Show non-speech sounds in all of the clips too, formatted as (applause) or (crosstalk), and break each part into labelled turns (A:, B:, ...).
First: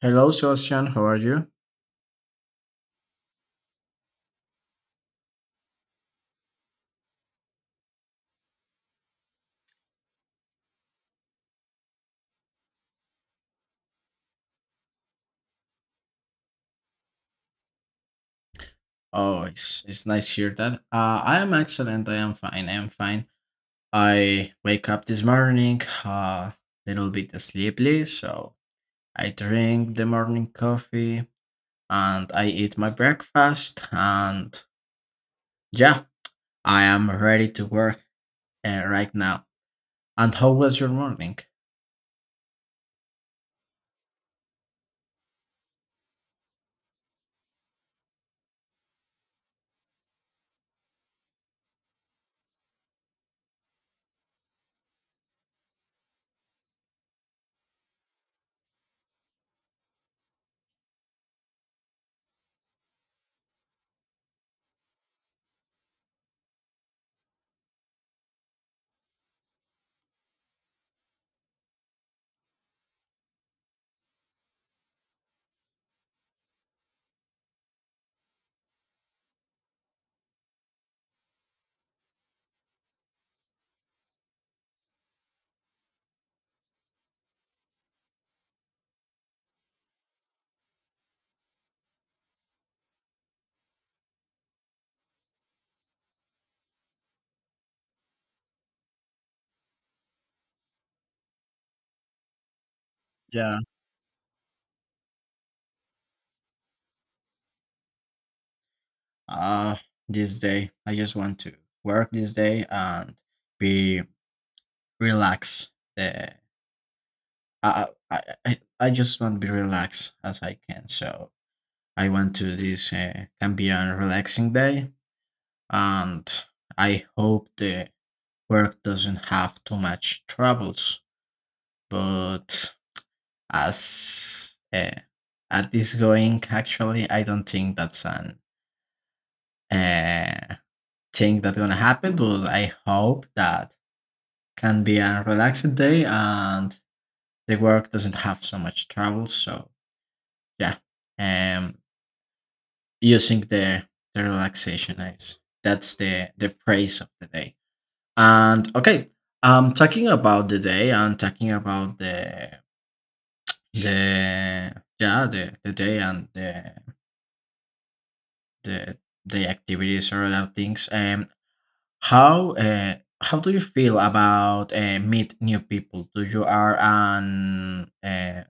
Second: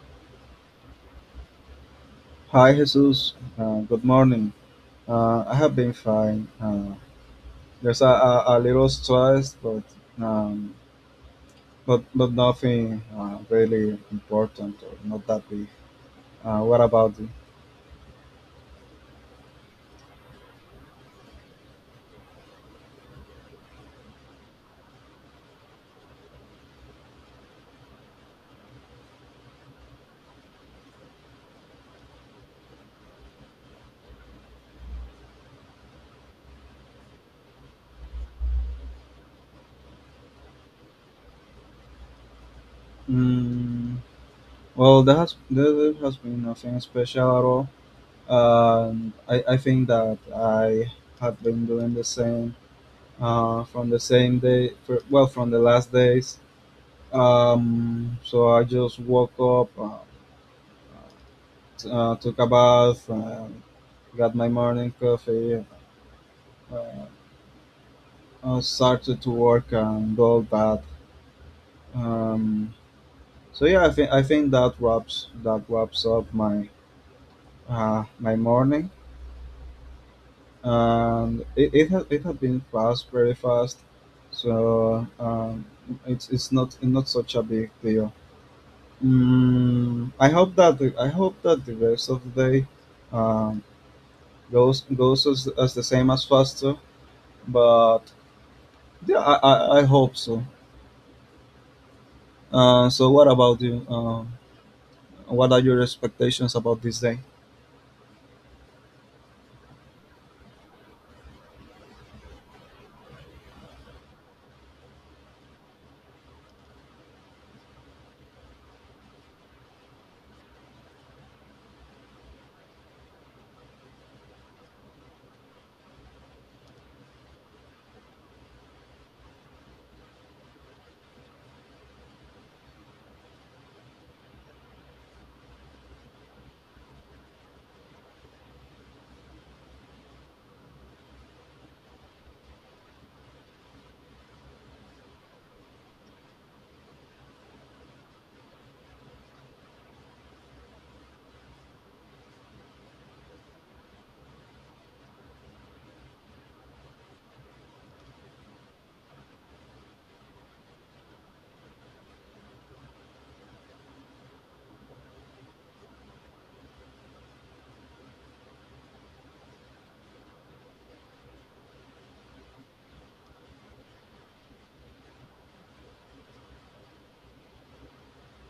A: Hello, Sebastian. How are you?
B: Hi, Jesus. Good morning. I have been fine. There's a little stress, but um, but nothing really important, or not that big. What about you?
A: Oh, it's nice to hear that. I am excellent. I am fine. I am fine. I wake up this morning a little bit sleepy, so I drink the morning coffee and I eat my breakfast. And yeah, I am ready to work right now. And how was your morning?
B: Mm, well, there has been nothing special at all. I think that I have been doing the same from the same day. For, well, from the last days. So I just woke up. Took a bath, got my morning coffee, uh, started to work and all that. Um, so yeah, I think that wraps up my my morning, and it has been fast, very fast. So it's not such a big deal. I hope that the, I hope that the rest of the day um, goes as the same as faster, but yeah, I hope so. So, what
A: Yeah.
B: about you? What are your expectations about this day?
A: Uh, this day I just want to work this day and be relaxed. uh, I just want to be relaxed as I can. So I went to this Cambian relaxing day, and I hope the work doesn't have too much troubles. But as at this going, actually, I don't think that's an uh, thing that's gonna happen. But I hope that can be a relaxing day and the work doesn't have so much trouble. So yeah. Um, Using the relaxation eyes. That's the praise of the day. And okay, I'm talking about the day and talking about the yeah the day and the the activities or other things. How how do you feel about meet new people? Do you are an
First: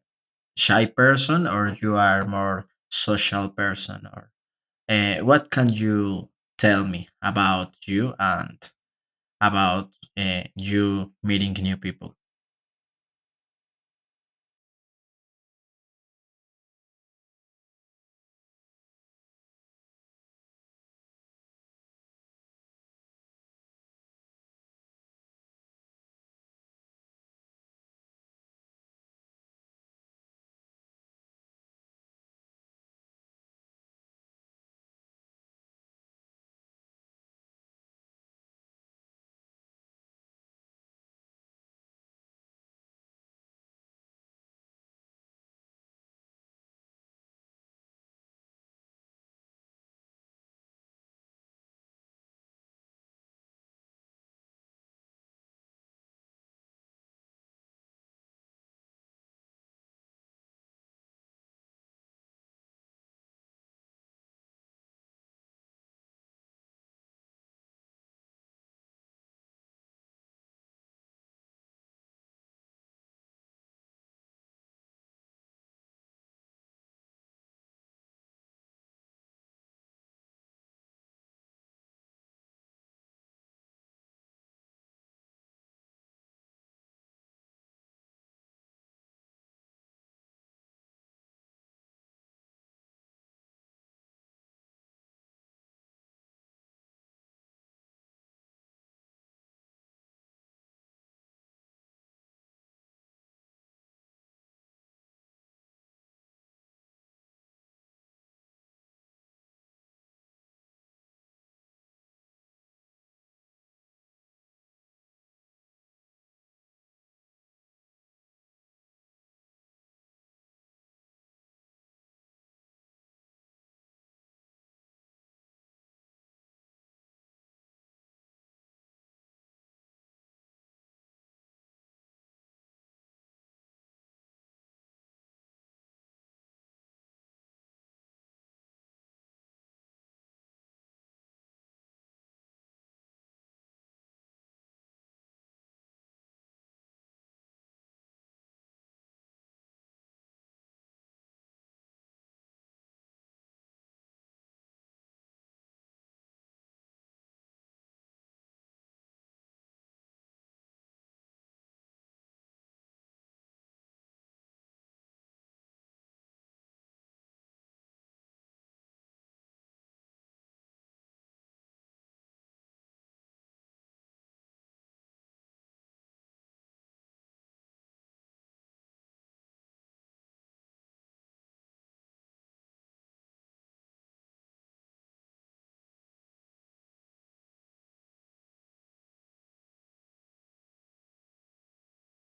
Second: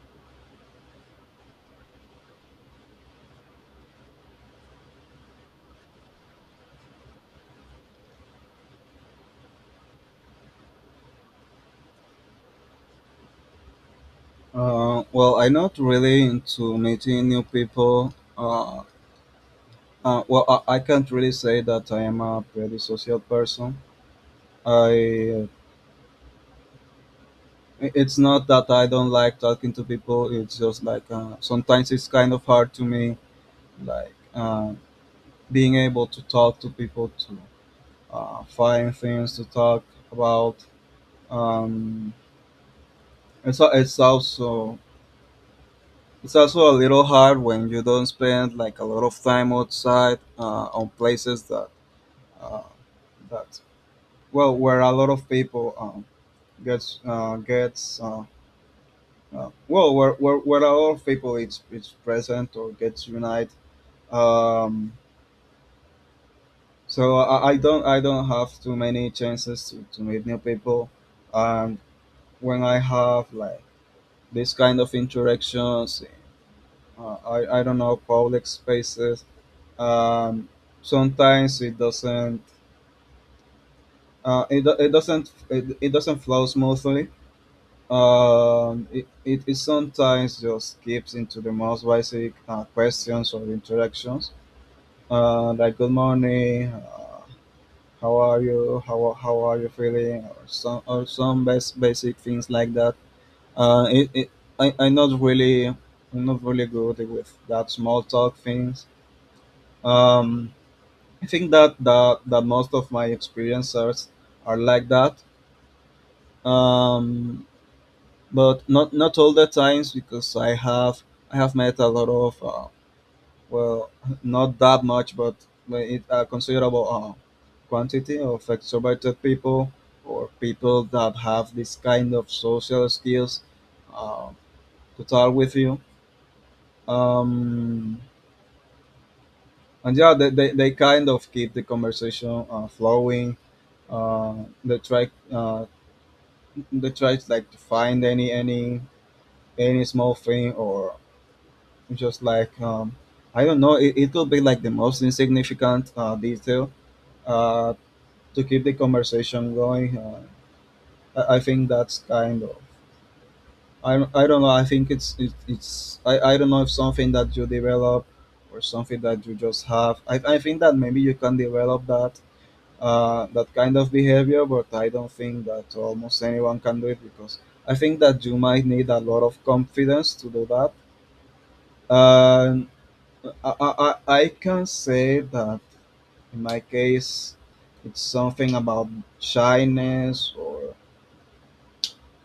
A: shy person or you are more social person or what can you tell me about you and about you meeting new people?
B: Well, I'm not really into meeting new people. Well, I can't really say that I am a pretty social person. I, it's not that I don't like talking to people. It's just like, sometimes it's kind of hard to me, like, being able to talk to people, to find things to talk about. Um, It's, a, it's also a little hard when you don't spend like a lot of time outside, on places that uh, that well, where a lot of people gets gets well, where a lot of people it's present or gets unite. Um, so I don't, I don't have too many chances to meet new people. And when I have like this kind of interactions, I don't know, public spaces, um, sometimes it doesn't, it doesn't flow smoothly. It sometimes just skips into the most basic questions or interactions, like good morning, how are you, how are you feeling, or some, or some basic things like that. Uh, it, it, I, I'm not really, I'm not really good with that small talk things. um, I think that that most of my experiences are like that, um, but not all the times, because I have, I have met a lot of well, not that much, but it, a considerable quantity of extroverted people, or people that have this kind of social skills uh, to talk with you. Um, and yeah, they kind of keep the conversation flowing. uh, they try uh, they try to, like, to find any, any small thing, or just like, I don't know, it could be like the most insignificant detail uh to keep the conversation going. I think that's kind of, I don't know, I think it's it, it's I don't know if something that you develop or something that you just have. I think that maybe you can develop that, that kind of behavior, but I don't think that almost anyone can do it, because I think that you might need a lot of confidence to do that. And I, I, I I can say that in my case, it's something about shyness or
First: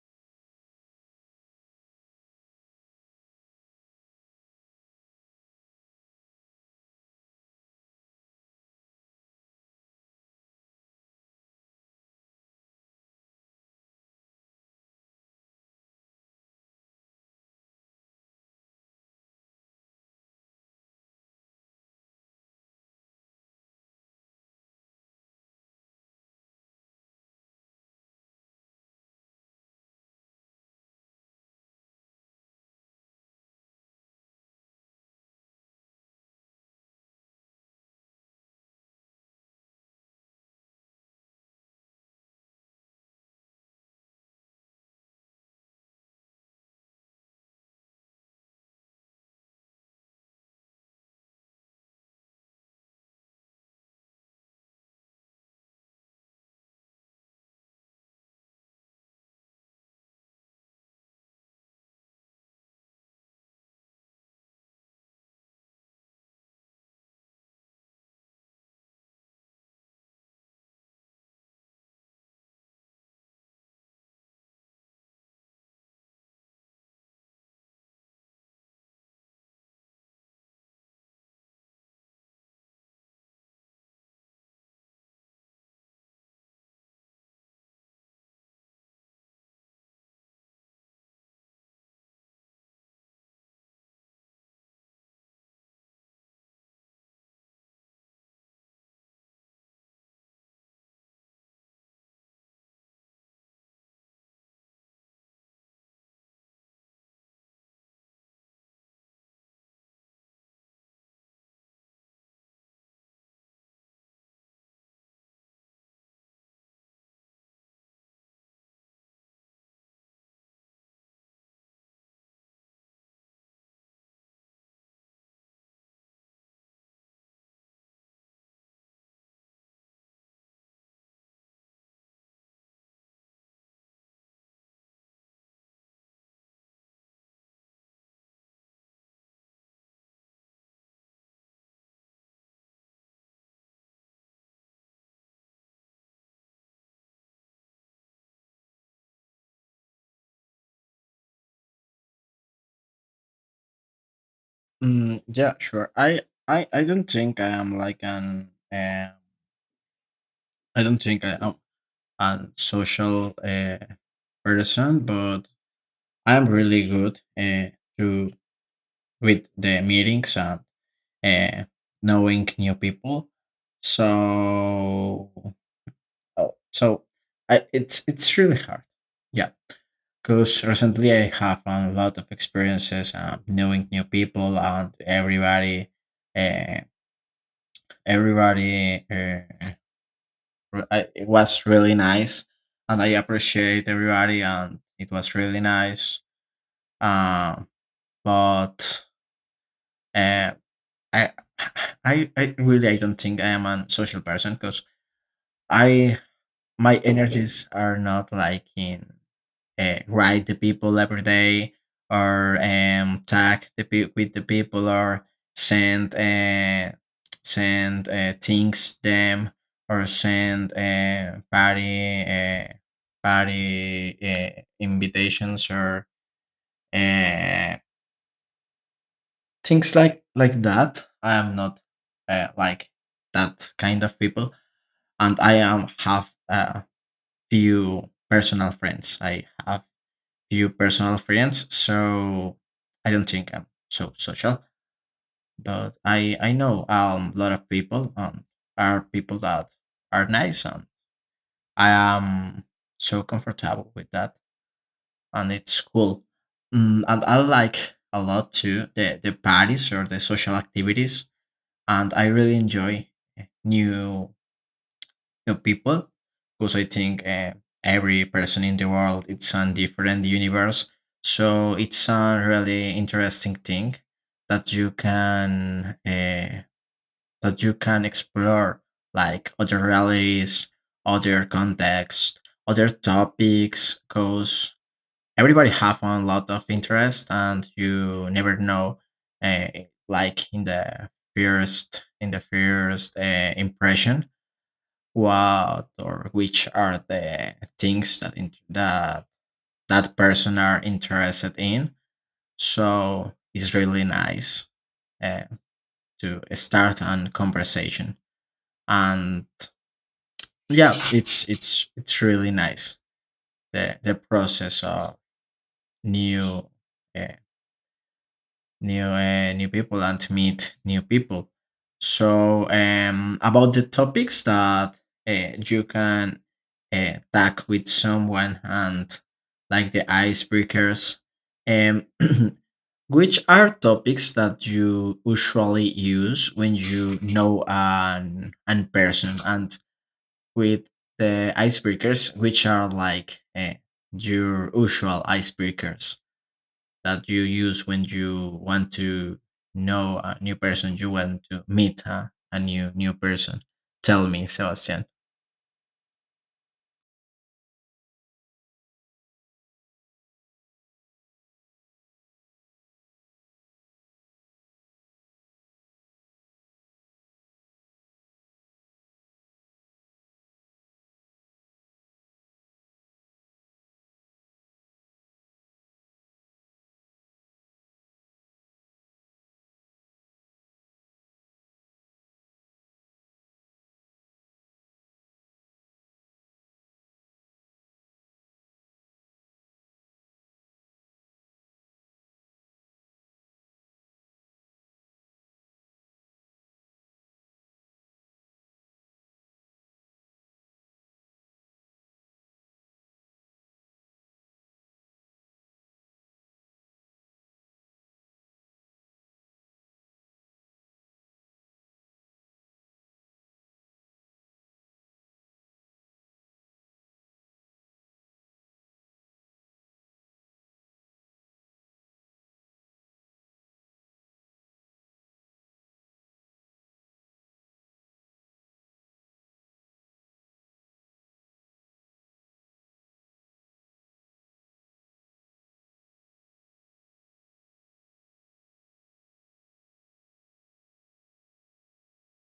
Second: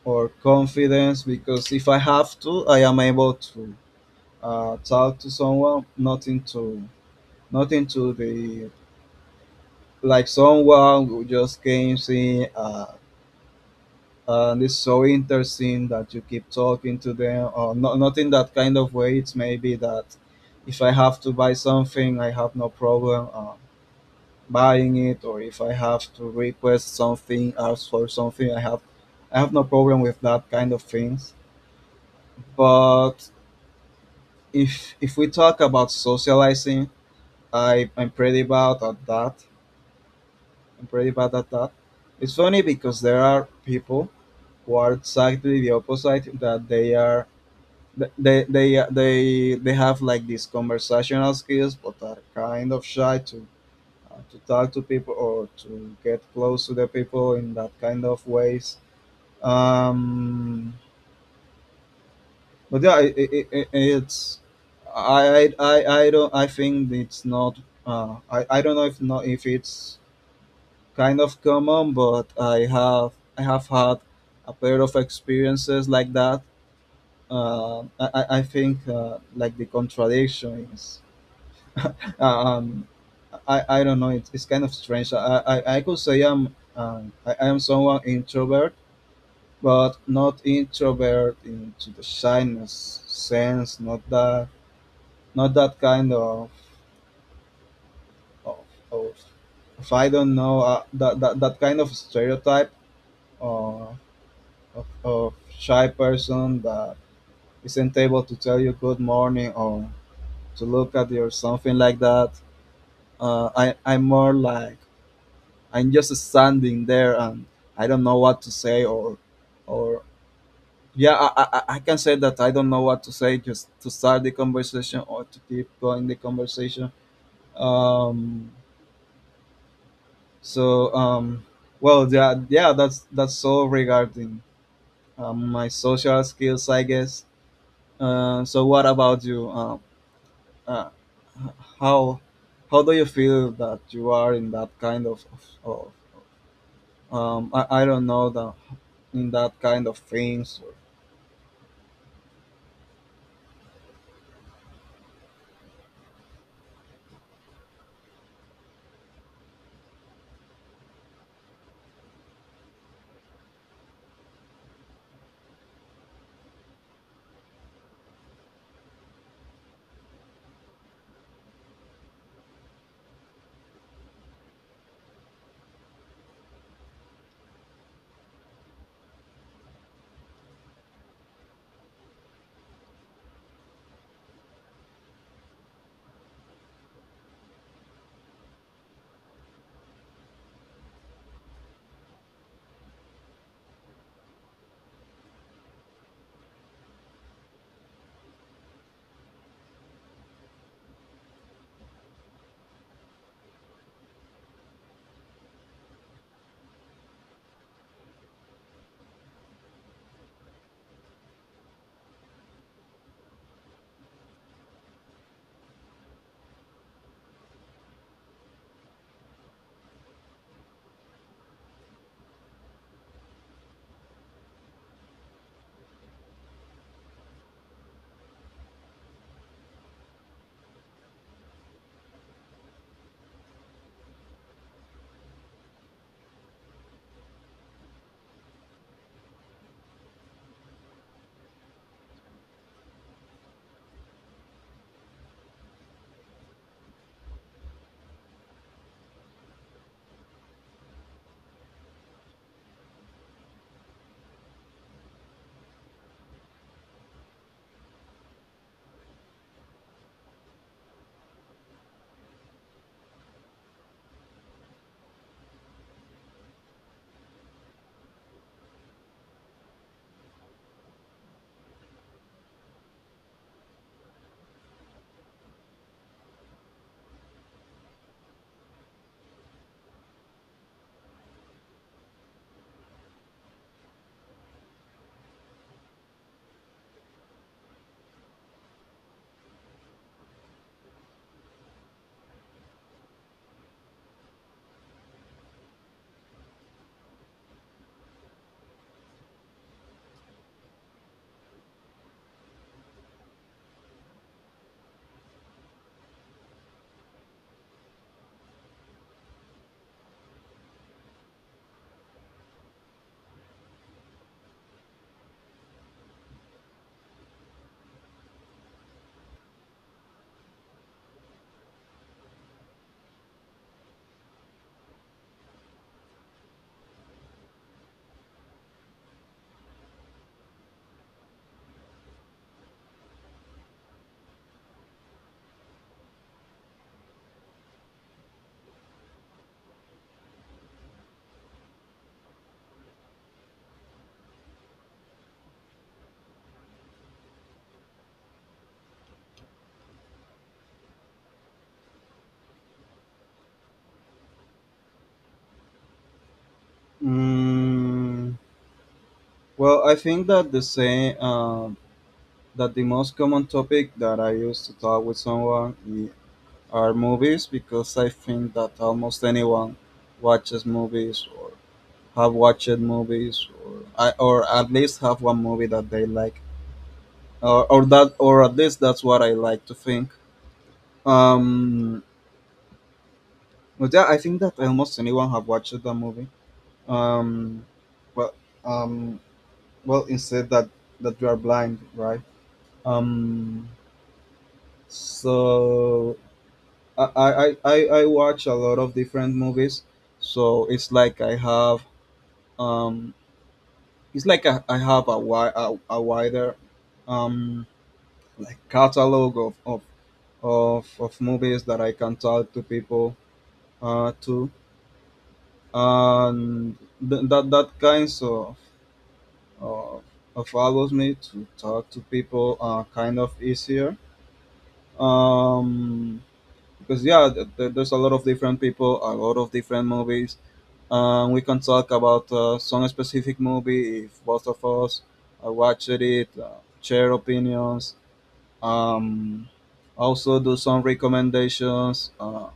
B: or confidence, because if I have to, I am able to talk to someone, not into the, like someone who just came in, and it's so interesting that you keep talking to them or not, not in that kind of way. It's maybe that if I have to buy something, I have no problem, buying it, or if I have to request something, ask for something, I have, I have no problem with that kind of things. But if we talk about socializing, I'm pretty bad at that, I'm pretty bad at that. It's funny because there are people who are exactly the opposite, that they are, they have like these conversational skills, but are kind of shy to talk to people or to get close to the people in that kind of ways. um but yeah, it, it, it, it's I, I i i don't, I think it's not, I don't know if not, if it's kind of common, but I have, I have had a pair of experiences like that. I think, like the contradiction is, Uh, um, I don't know. It's kind of strange. I could say I'm, I am someone introvert, but not introvert into the shyness sense. Not that, not that kind of, of, if I don't know, that, that that kind of stereotype uh, of shy person that isn't able to tell you good morning or to look at you or something like that. I'm more like, I'm just standing there and I don't know what to say, or yeah, I can say that I don't know what to say just to start the conversation or to keep going the conversation. um so um well, yeah, yeah, that's all regarding my social skills, I guess. So what about you? Uh, h- how how do you feel that you are in that kind of, of, I don't know, the, in that kind of things?
A: Yeah, sure. I don't think I am like an I don't think I am a social person, but I'm really good to with the meetings and uh, knowing new people. So oh, so I, it's really hard. Yeah, because recently I have a lot of experiences knowing new people and everybody. Uh, everybody, it was really nice, and I appreciate everybody, and it was really nice. Um, but uh, I, I really I don't think I am a social person because I my energies are not like in write the people every day or tag the pe- with the people or send things them or send party invitations or uh, things like that. I am not like that kind of people, and I am have a few personal friends. I have few personal friends, so I don't think I'm so social. But I know a lot of people, are people that are nice, and I am so comfortable with that, and it's cool. And I like a lot too the parties or the social activities, and I really enjoy new new people because I think every person in the world it's a different universe. So it's a really interesting thing that you can uh, that you can explore like other realities, other contexts, other topics. Because everybody have a lot of interest, and you never know, uh, like in the first impression what or which are the things that that that person are interested in, so it's really nice uh, to start a conversation, and yeah it's it's really nice the process of new uh, new people and meet new people. So about the topics that you can talk with someone and like the icebreakers. Um, (clears throat) which are topics that you usually use when you know an person and with the icebreakers, which are like your usual icebreakers that you use when you want to know a new person, you want to meet a new person. Tell me, Sebastian.
B: Mm, well, I think that the same, that the most common topic that I use to talk with someone, are movies, because I think that almost anyone watches movies, or have watched movies, or I, or at least have one movie that they like, or that, or at least that's what I like to think. Um, but yeah, I think that almost anyone have watched the movie. Um, well, um, well, instead that that you are blind, right? Um, so I watch a lot of different movies. So it's like I have, um, it's like I have a, a wider um, like catalog of movies that I can talk to people to. And that, that kinds of, of allows me to talk to people, kind of easier. Um, because yeah, there's a lot of different people, a lot of different movies. We can talk about, some specific movie, if both of us watched it, share opinions, um, also do some recommendations,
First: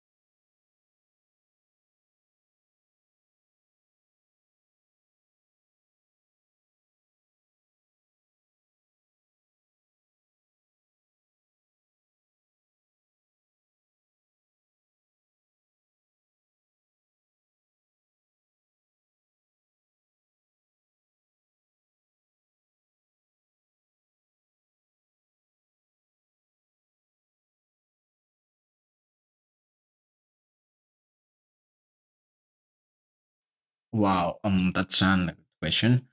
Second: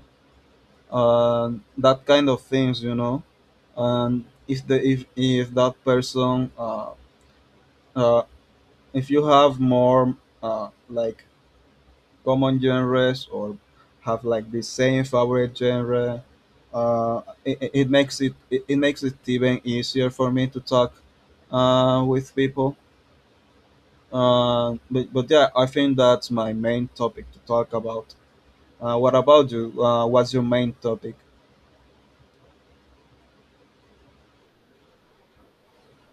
B: uh, that kind of things, you know. And if the, if that person, uh, if you have more, like common genres, or have like the same favorite genre, it makes it even easier for me to talk with people. But but yeah, I think that's my main topic to talk about. What about you? What's your main topic?
A: Wow, that's an good question.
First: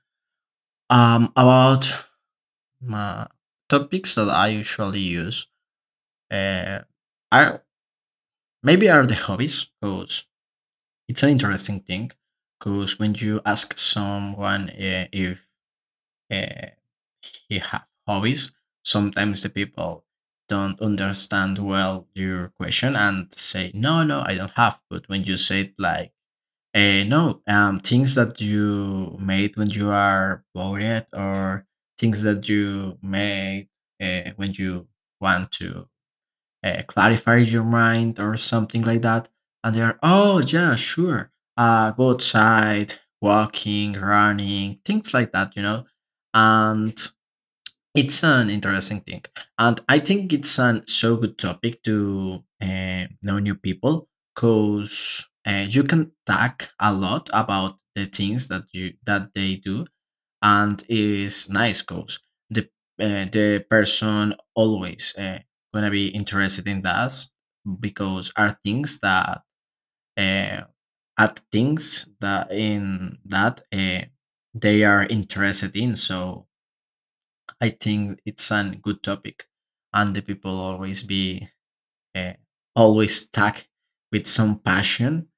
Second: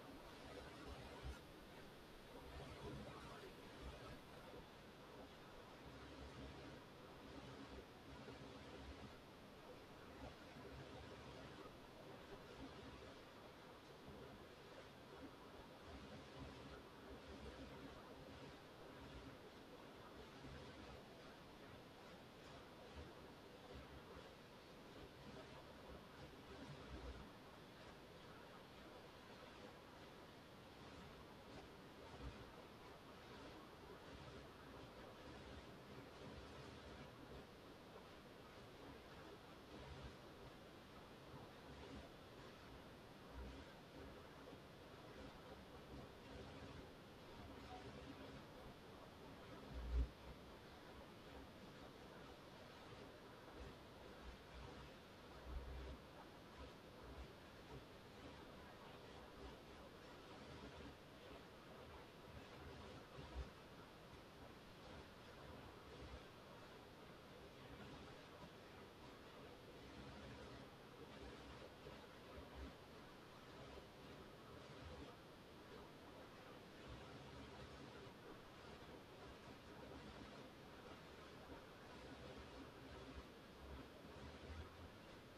A: About my topics that I usually use, uh, are maybe are the hobbies because it's an interesting thing. Because when you ask someone if uh, he have hobbies. Sometimes the people don't understand well your question and say, no, no, I don't have. But when you say it like, eh, no, things that you made when you are bored or things that you made when you want to clarifies your mind or something like that. And they are, oh, yeah, sure. Go outside, walking, running, things like that, you know? And it's an interesting thing. And I think it's an so good topic to know new people because you can talk a lot about the things that you that they do, and it's nice because the the person always gonna be interested in that because uh, are things that in that they are interested in. So I think it's a good topic, and the people always be uh, always stuck with some passion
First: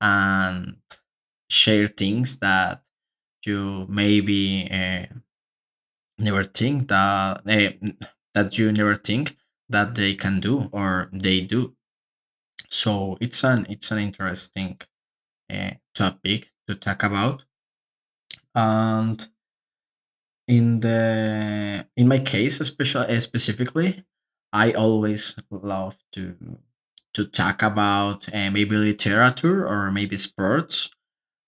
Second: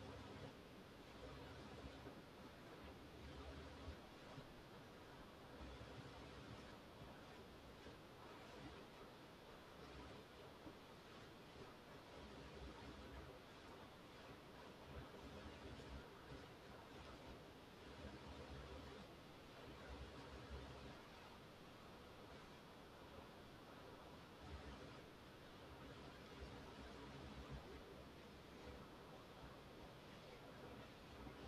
A: and share things that you maybe never think that that you never think that they can do or they do. So it's an interesting topic to talk about. And in the in my case, especially specifically, I always love to talk about maybe literature or maybe sports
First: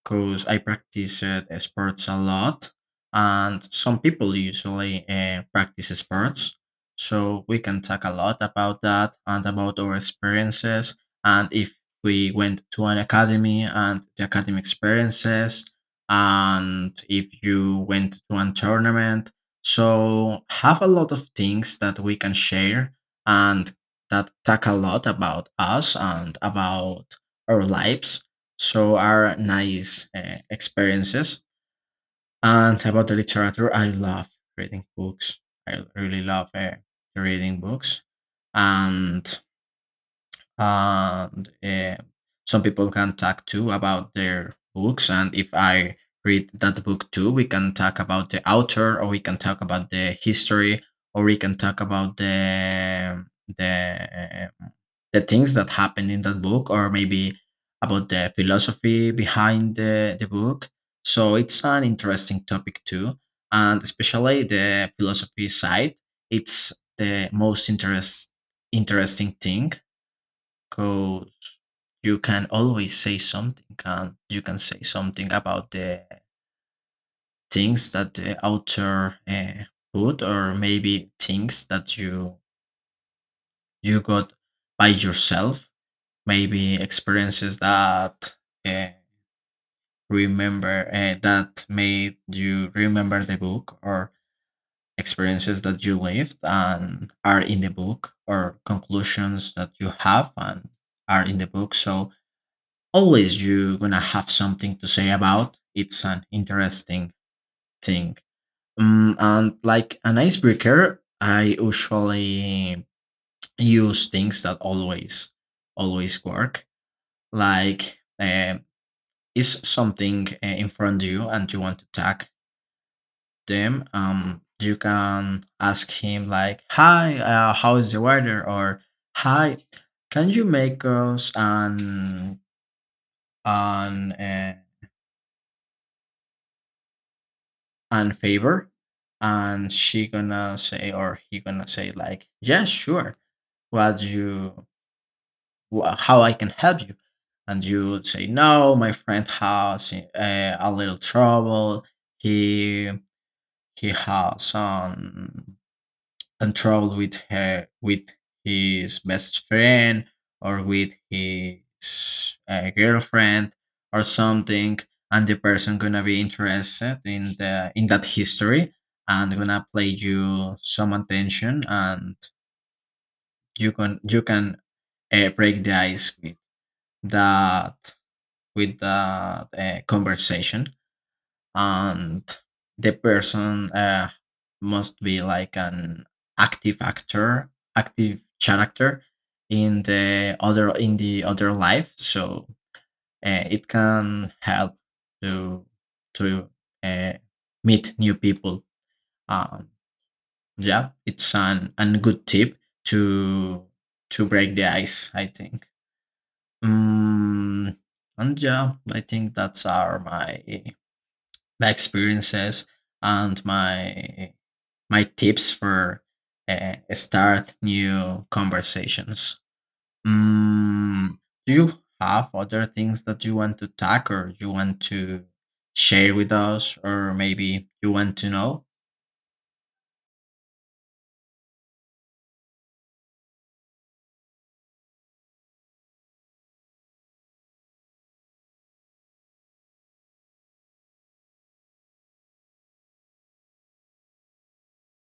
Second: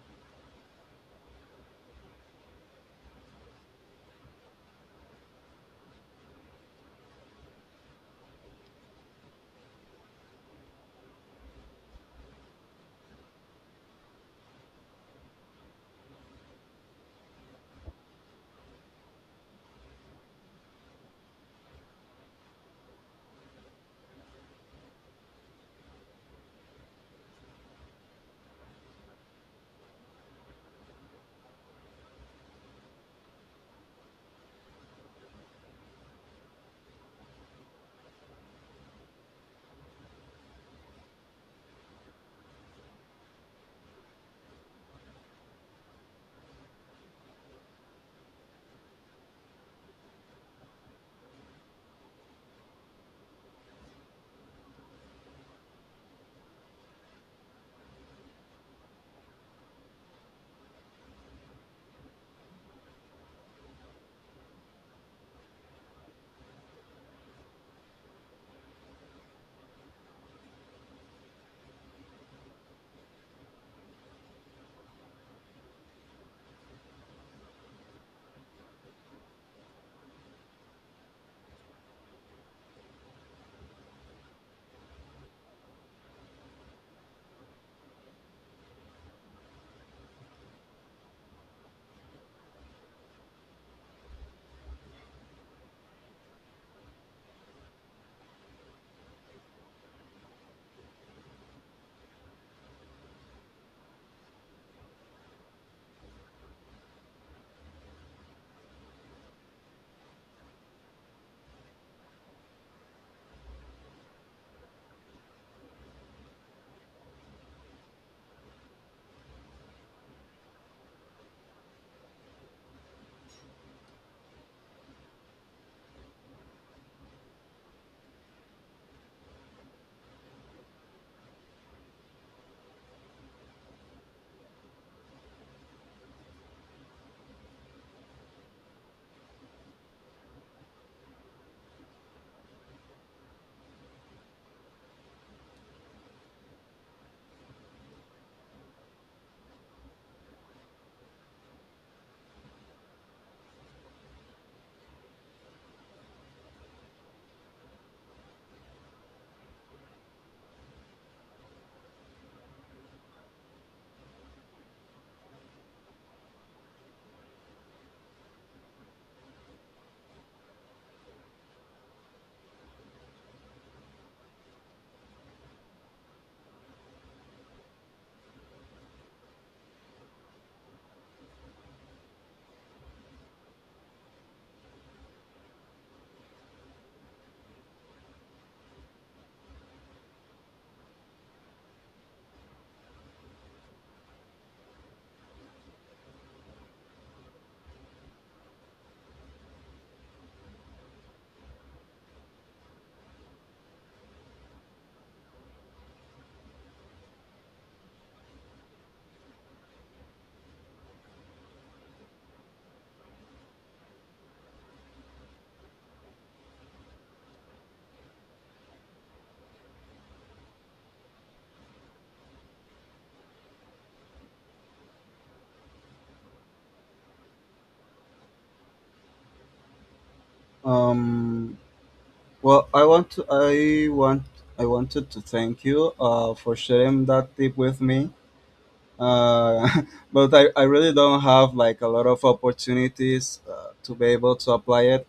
A: because I practice sports a lot, and some people usually practice sports. So we can talk a lot about that and about our experiences, and if we went to an academy and the academy experiences, and if you went to a tournament. So have a lot of things that we can share and that talk a lot about us and about our lives, so are nice experiences. And about the literature, I love reading books. I really love reading books. And and uh, some people can talk too about their books, and if I read that book too we can talk about the author or we can talk about the history or we can talk about the the things that happened in that book or maybe about the philosophy behind the book, so it's an interesting topic too, and especially the philosophy side, it's the most interesting thing. Cause you can always say something. Can you can say something about the things that the author put, or maybe things that you got by yourself. Maybe experiences that uh, remember that made you remember the book, or experiences that you lived and are in the book, or conclusions that you have and are in the book. So always you're gonna have something to say about. It's an interesting thing. And like an icebreaker, I usually use things that always, always work. Like, is something in front of you and you want to tag them? You can ask him like, "Hi, how is the weather?" or "Hi, can you make us an and favor, and she gonna say or he gonna say like yeah sure what you wha how I can help you, and you would say no my friend has a little trouble, he he has some and travel with her with his best friend or with his girlfriend or something, and the person gonna be interested in the in that history and gonna play you some attention, and you can break the ice that with that conversation, and the person must be like an active actor active character in the other life, so it can help to to uh, meet new people. um, yeah, it's an good tip to to break the ice, I think. mm, and yeah I think that's are my my experiences and my tips for start new conversations. Mm, do you have other things that you want to tackle? Or you want to share with us, or maybe you want to know?
B: Um, I want, I wanted to thank you for sharing that tip with me. uh, (laughs) but I really don't have like a lot of opportunities to be able to apply it,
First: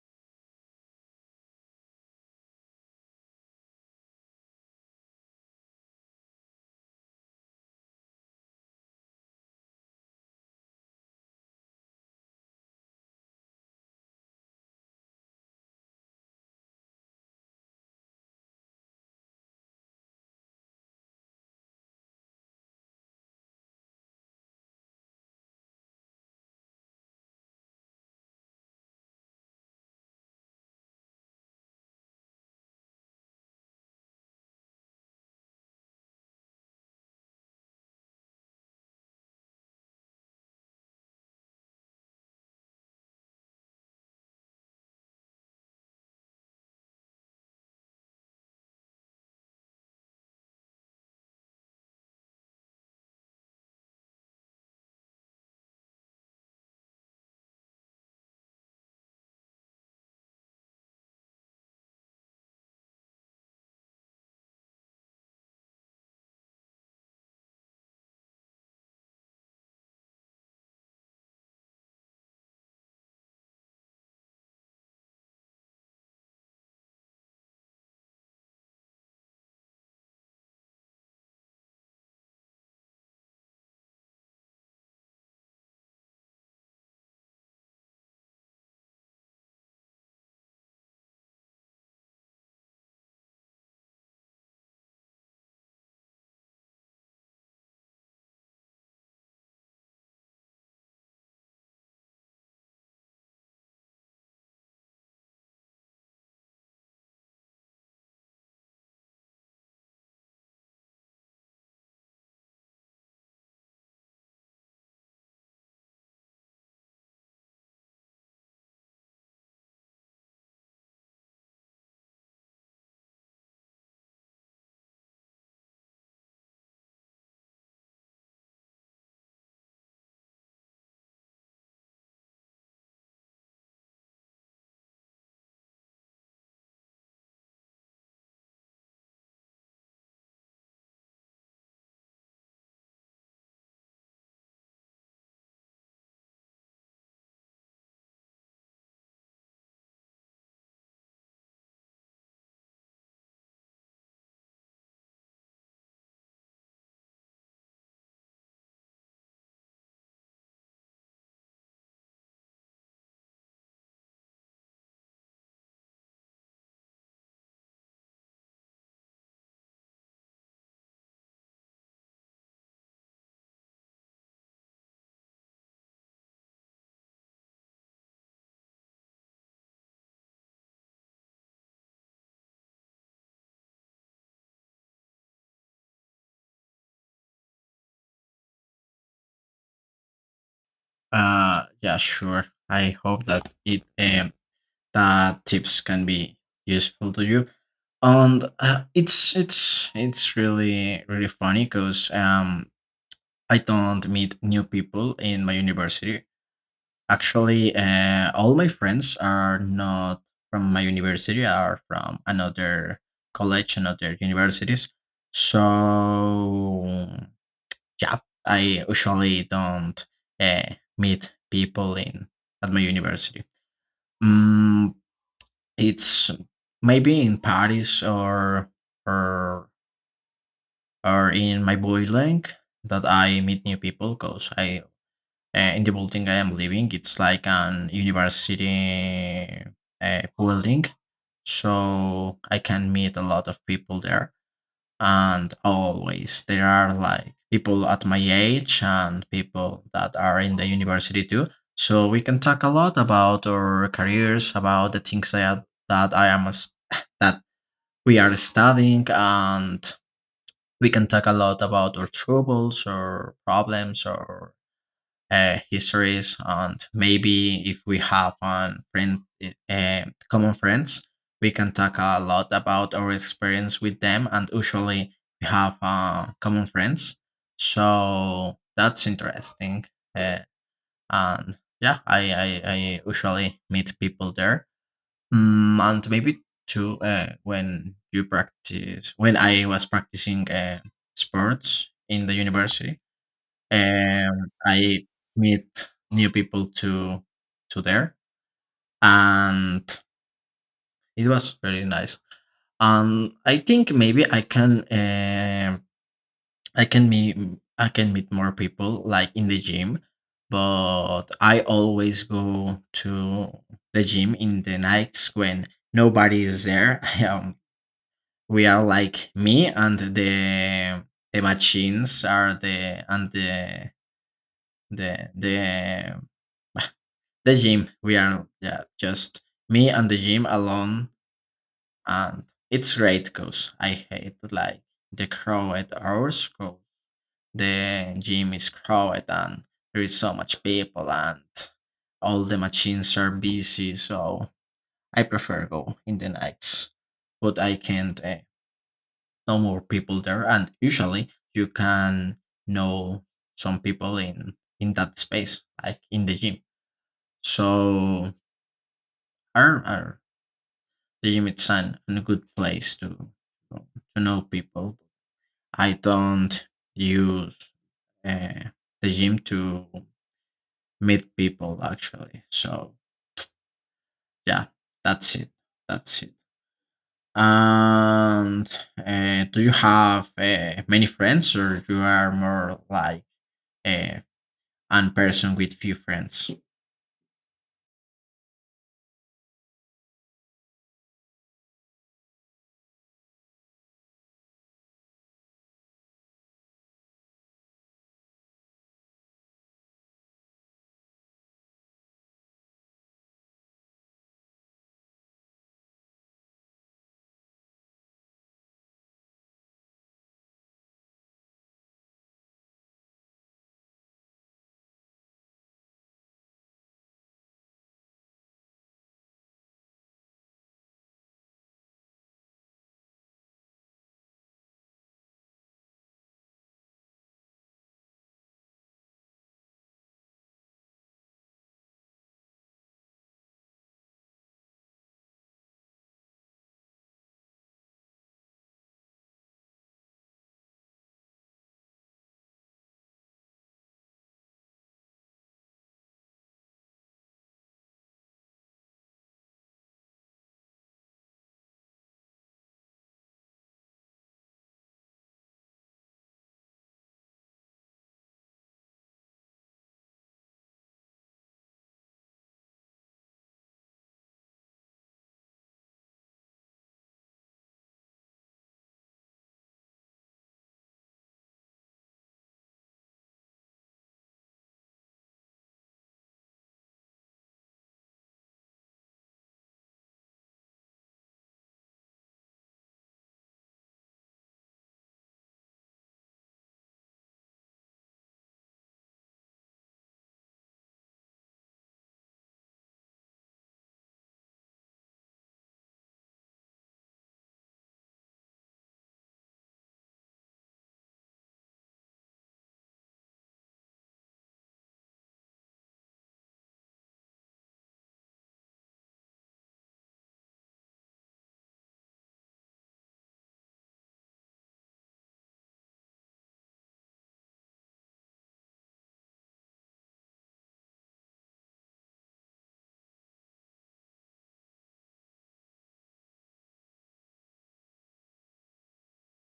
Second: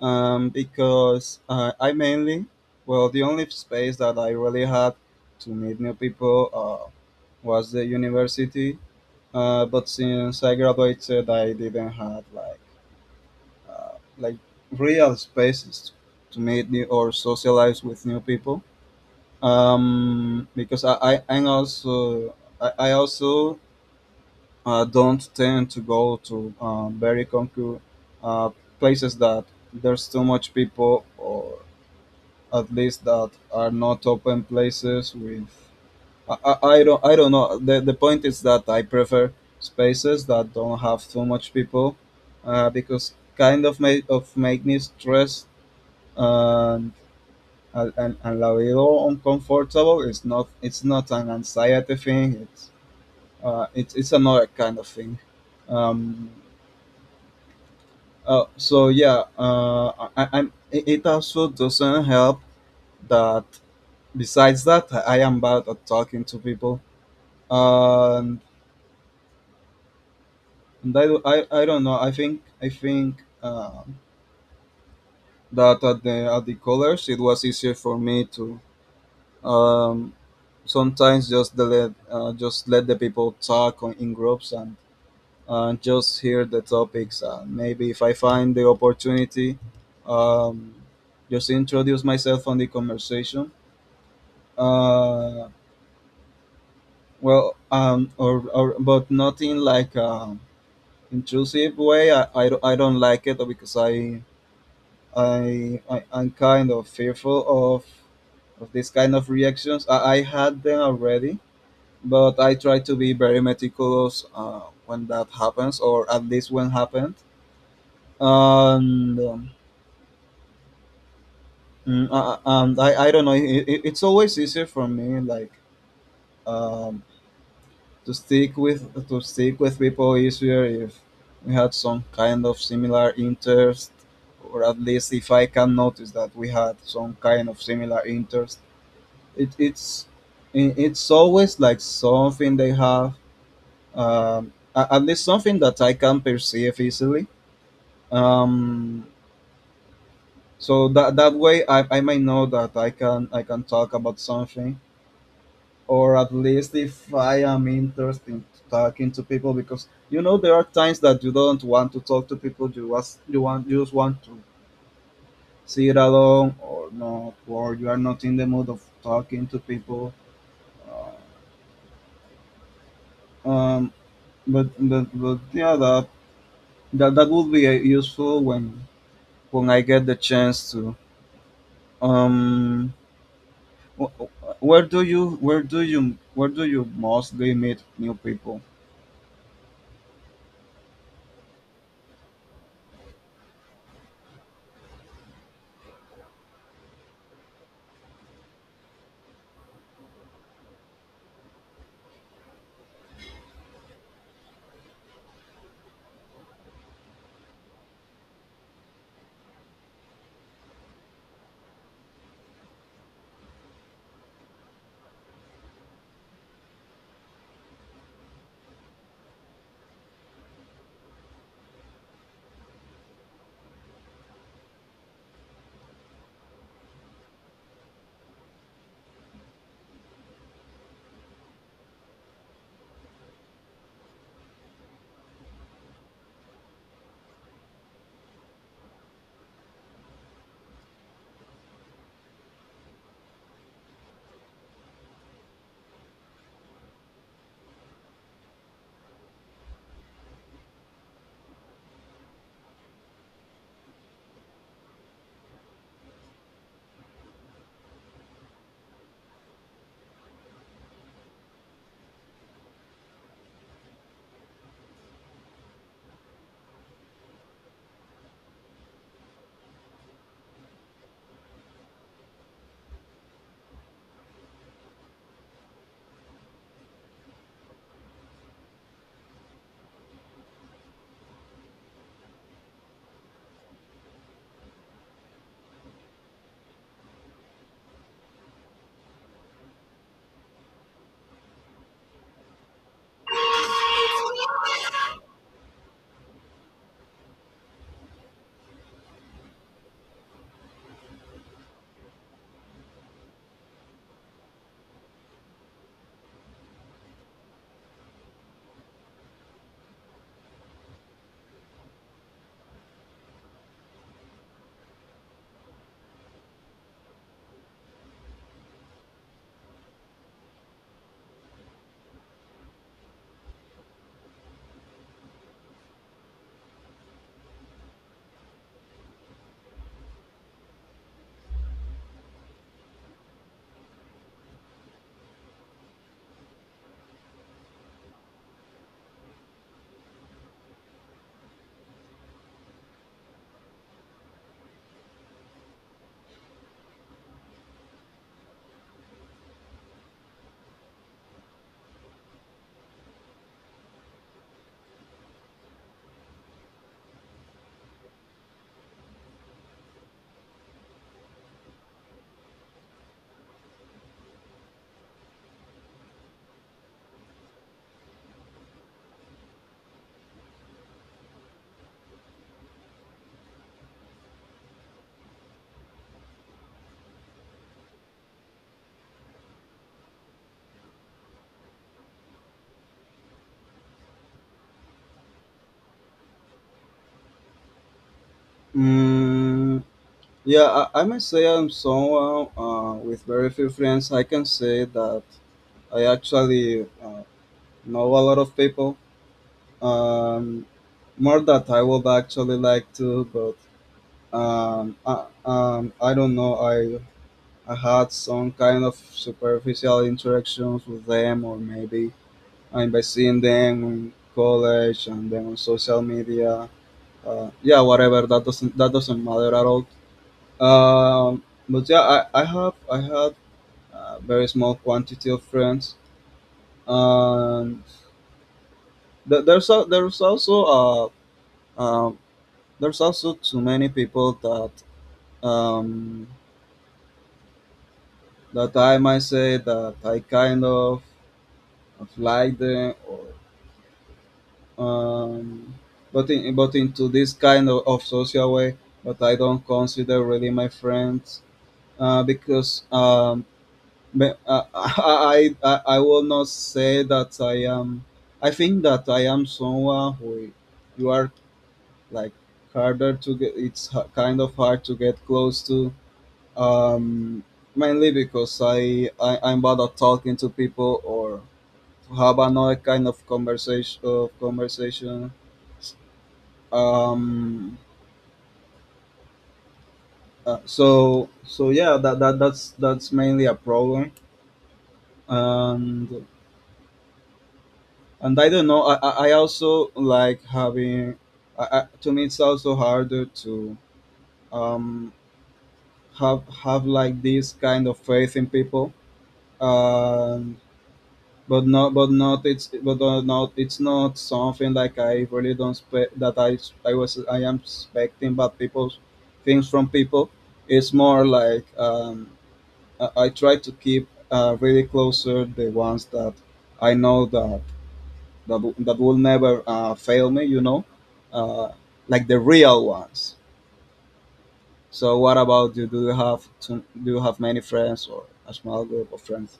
B: because I mainly, well, the only space that I really had to meet new people was the university. But since I graduated, I didn't have like, like real spaces to meet new or socialize with new people, because I also don't tend to go to very concrete uh, places that there's too much people, or at least that are not open places with, I don't, I don't know, the point is that I prefer spaces that don't have too much people, because kind of make me stressed and and la veo uncomfortable. It's not, it's not an anxiety thing, it's, it's another kind of thing. Um, Uh, so yeah, I, I'm. It also doesn't help that besides that, I am bad at talking to people, and, and I, I don't know. I think that at the, at the colors, it was easier for me to um, sometimes just the let, just let the people talk on, in groups, and just hear the topics. And maybe if I find the opportunity, um, just introduce myself on the conversation uh or but not in like intrusive way. I don't like it because I'm kind of fearful of this kind of reactions. I had them already, but I try to be very meticulous when that happens, or at least when happened. And um, mm, uh, uh, and I, I don't know, it's always easier for me, like um, to stick with to stick with people easier if we had some kind of similar interest, or at least if I can notice that we had some kind of similar interest. It, it's it's always like something they have, at least something that I can perceive easily. Um, so that way, I may know that I can talk about something, or at least if I am interested in talking to people, because you know there are times that you don't want to talk to people, you just want to sit alone, or not, or you are not in the mood of talking to people. Uh, um but but, but yeah, that would be useful when I get the chance to. Um wh- wh- where do you where do you Where do you mostly meet new people?
A: Yeah, sure. I hope that it that tips can be useful to you, and it's it's really really funny because I don't meet new people in my university. Actually, all my friends are not from my university, are from another college, another universities. So, yeah, I usually don't meet people in at my university. Mm, it's maybe in Paris or or in my boy link that I meet new people because I in the building I am living. It's like an university building, so I can meet a lot of people there. And always there are like people at my age and people that are in the university too. So we can talk a lot about our careers, about the things that I am as- (laughs) that we are studying, and we can talk a lot about our troubles or problems or histories. And maybe if we have on friend uh, common friends, we can talk a lot about our experience with them, and usually we have common friends, so that's interesting. uh, and yeah, I usually meet people there. And maybe too, when you practice, when I was practicing sports in the university, I meet new people to there, and it was really nice. And I think maybe I can I can meet I can meet more people like in the gym, but I always go to the gym in the nights when nobody is there. (laughs) Um, we are like me and the machines are the and the the the the gym. We are, yeah, just me and the gym alone, and it's great because I hate like the crowded hours. 'Cause the gym is crowded and there is so much people and all the machines are busy. So I prefer go in the nights, but I can't. No more people there, and usually you can know some people in that space, like in the gym. So are the gym it's an, a good place to know people. I don't use uh, the gym to meet people actually. So yeah, that's it. That's it. And do you have many friends, or you are more like uh, one person with few friends?
B: mm, Yeah, I must say I'm someone with very few friends. I can say that I actually know a lot of people. Um, More that I would actually like to, but I don't know. I had some kind of superficial interactions with them, or maybe I'm by seeing them in college and then on social media. Yeah, whatever. That doesn't matter at all. Um, but yeah, I had very small quantity of friends. And th- there's al- there's also uh, um there's also too many people that um, that I might say that I kind of like them, or um, but in, but into this kind of social way, but I don't consider really my friends because But (laughs) I will not say that I am. I think that I am someone who you are like harder to get. Kind of hard to get close to. Um, Mainly because I, I'm bad at talking to people, or to have another kind of conversation. Um, so yeah, that's mainly a problem. And I don't know. I also like having. I, to me, it's also harder to um, have like this kind of faith in people. Um, but not, but not. It's but not. It's not something like I really don't spe- that I was I am expecting bad people things from people. It's more like I try to keep really closer the ones that I know that that will never fail me, you know, uh, like the real ones. So what about you? Do you have many friends or a small group of friends?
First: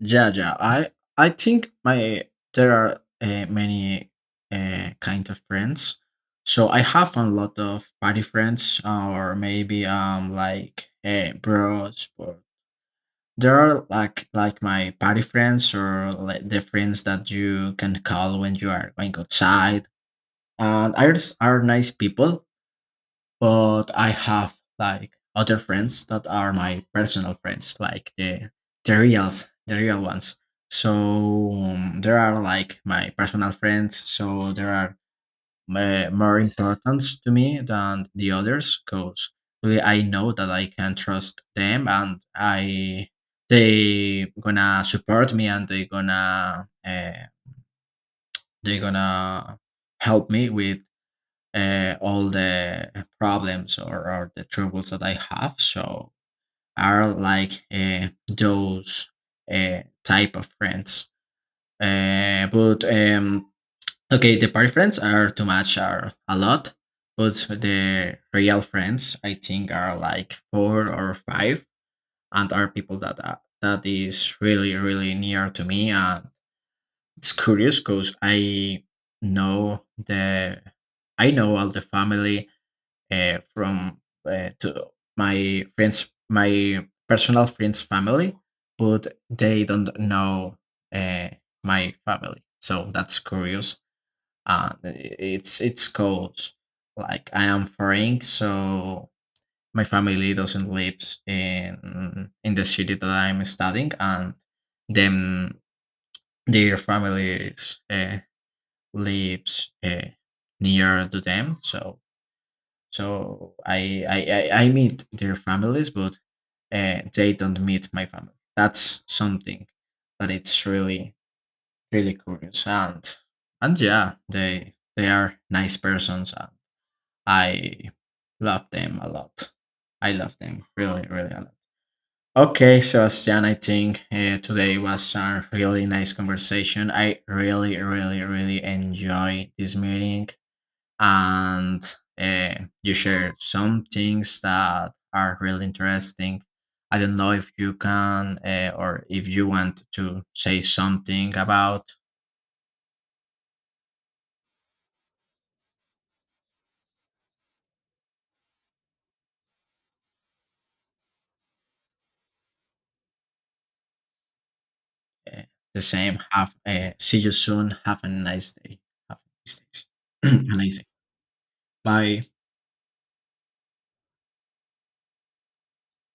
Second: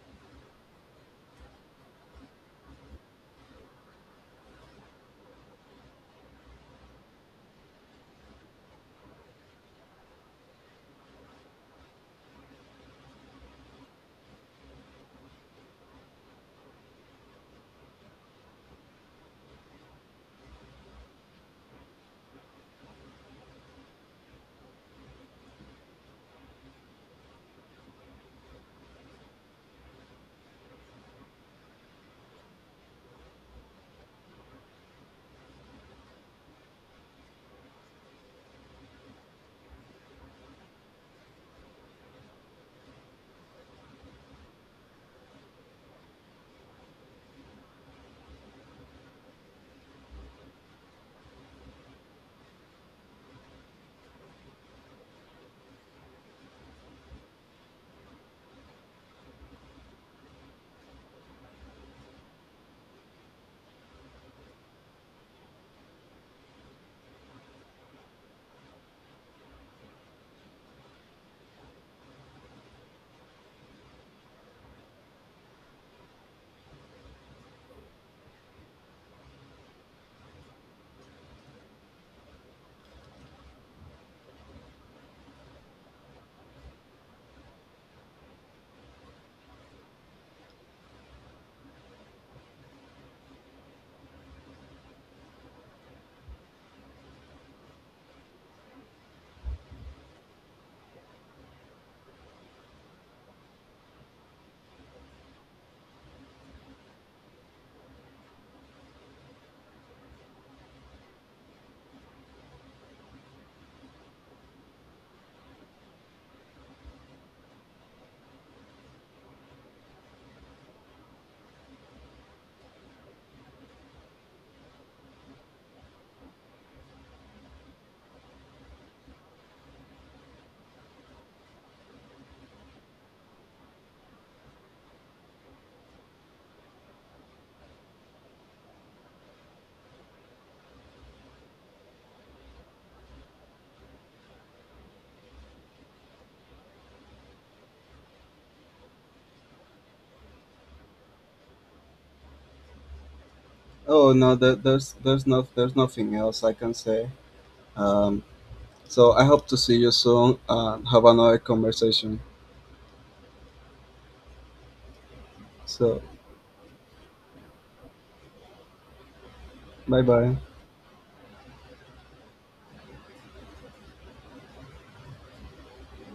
A: Yeah, yeah. I think my there are many kind of friends. So I have a lot of party friends, or maybe like bros. Or there are like my party friends, or like the friends that you can call when you are going outside. And others are nice people. But I have like other friends that are my personal friends, like the reals, the real ones. So there are like my personal friends. So there are more importance to me than the others because I know that I can trust them and I they gonna support me, and they gonna they gonna help me with all the problems or the troubles that I have. So are like those type of friends. But okay, the party friends are too much, are a lot. But the real friends, I think, are like four or five, and are people that are, that is really really near to me. And it's curious because I know the I know all the family from to my friends, my personal friends' family, but they don't know uh, my family. So that's curious. It's cause like I am foreign, so my family doesn't lives in the city that I'm studying, and them their families lives near to them. So so I meet their families, but they don't meet my family. That's something that it's really really curious. And yeah, they are nice persons and I love them a lot. I love them really really a lot. Okay, Sebastian, I think today was a really nice conversation. I really really really enjoy this meeting, and uh, you share some things that are really interesting. I don't know if you can or if you want to say something about
B: Oh no, there's there's nothing else I can say. Um, so I hope to see you soon and have another conversation.
A: uh, the
B: So
A: same. Have see you soon. Have a nice day. Have a nice
B: bye
A: day.
B: bye.
A: (clears throat) a nice day. Bye.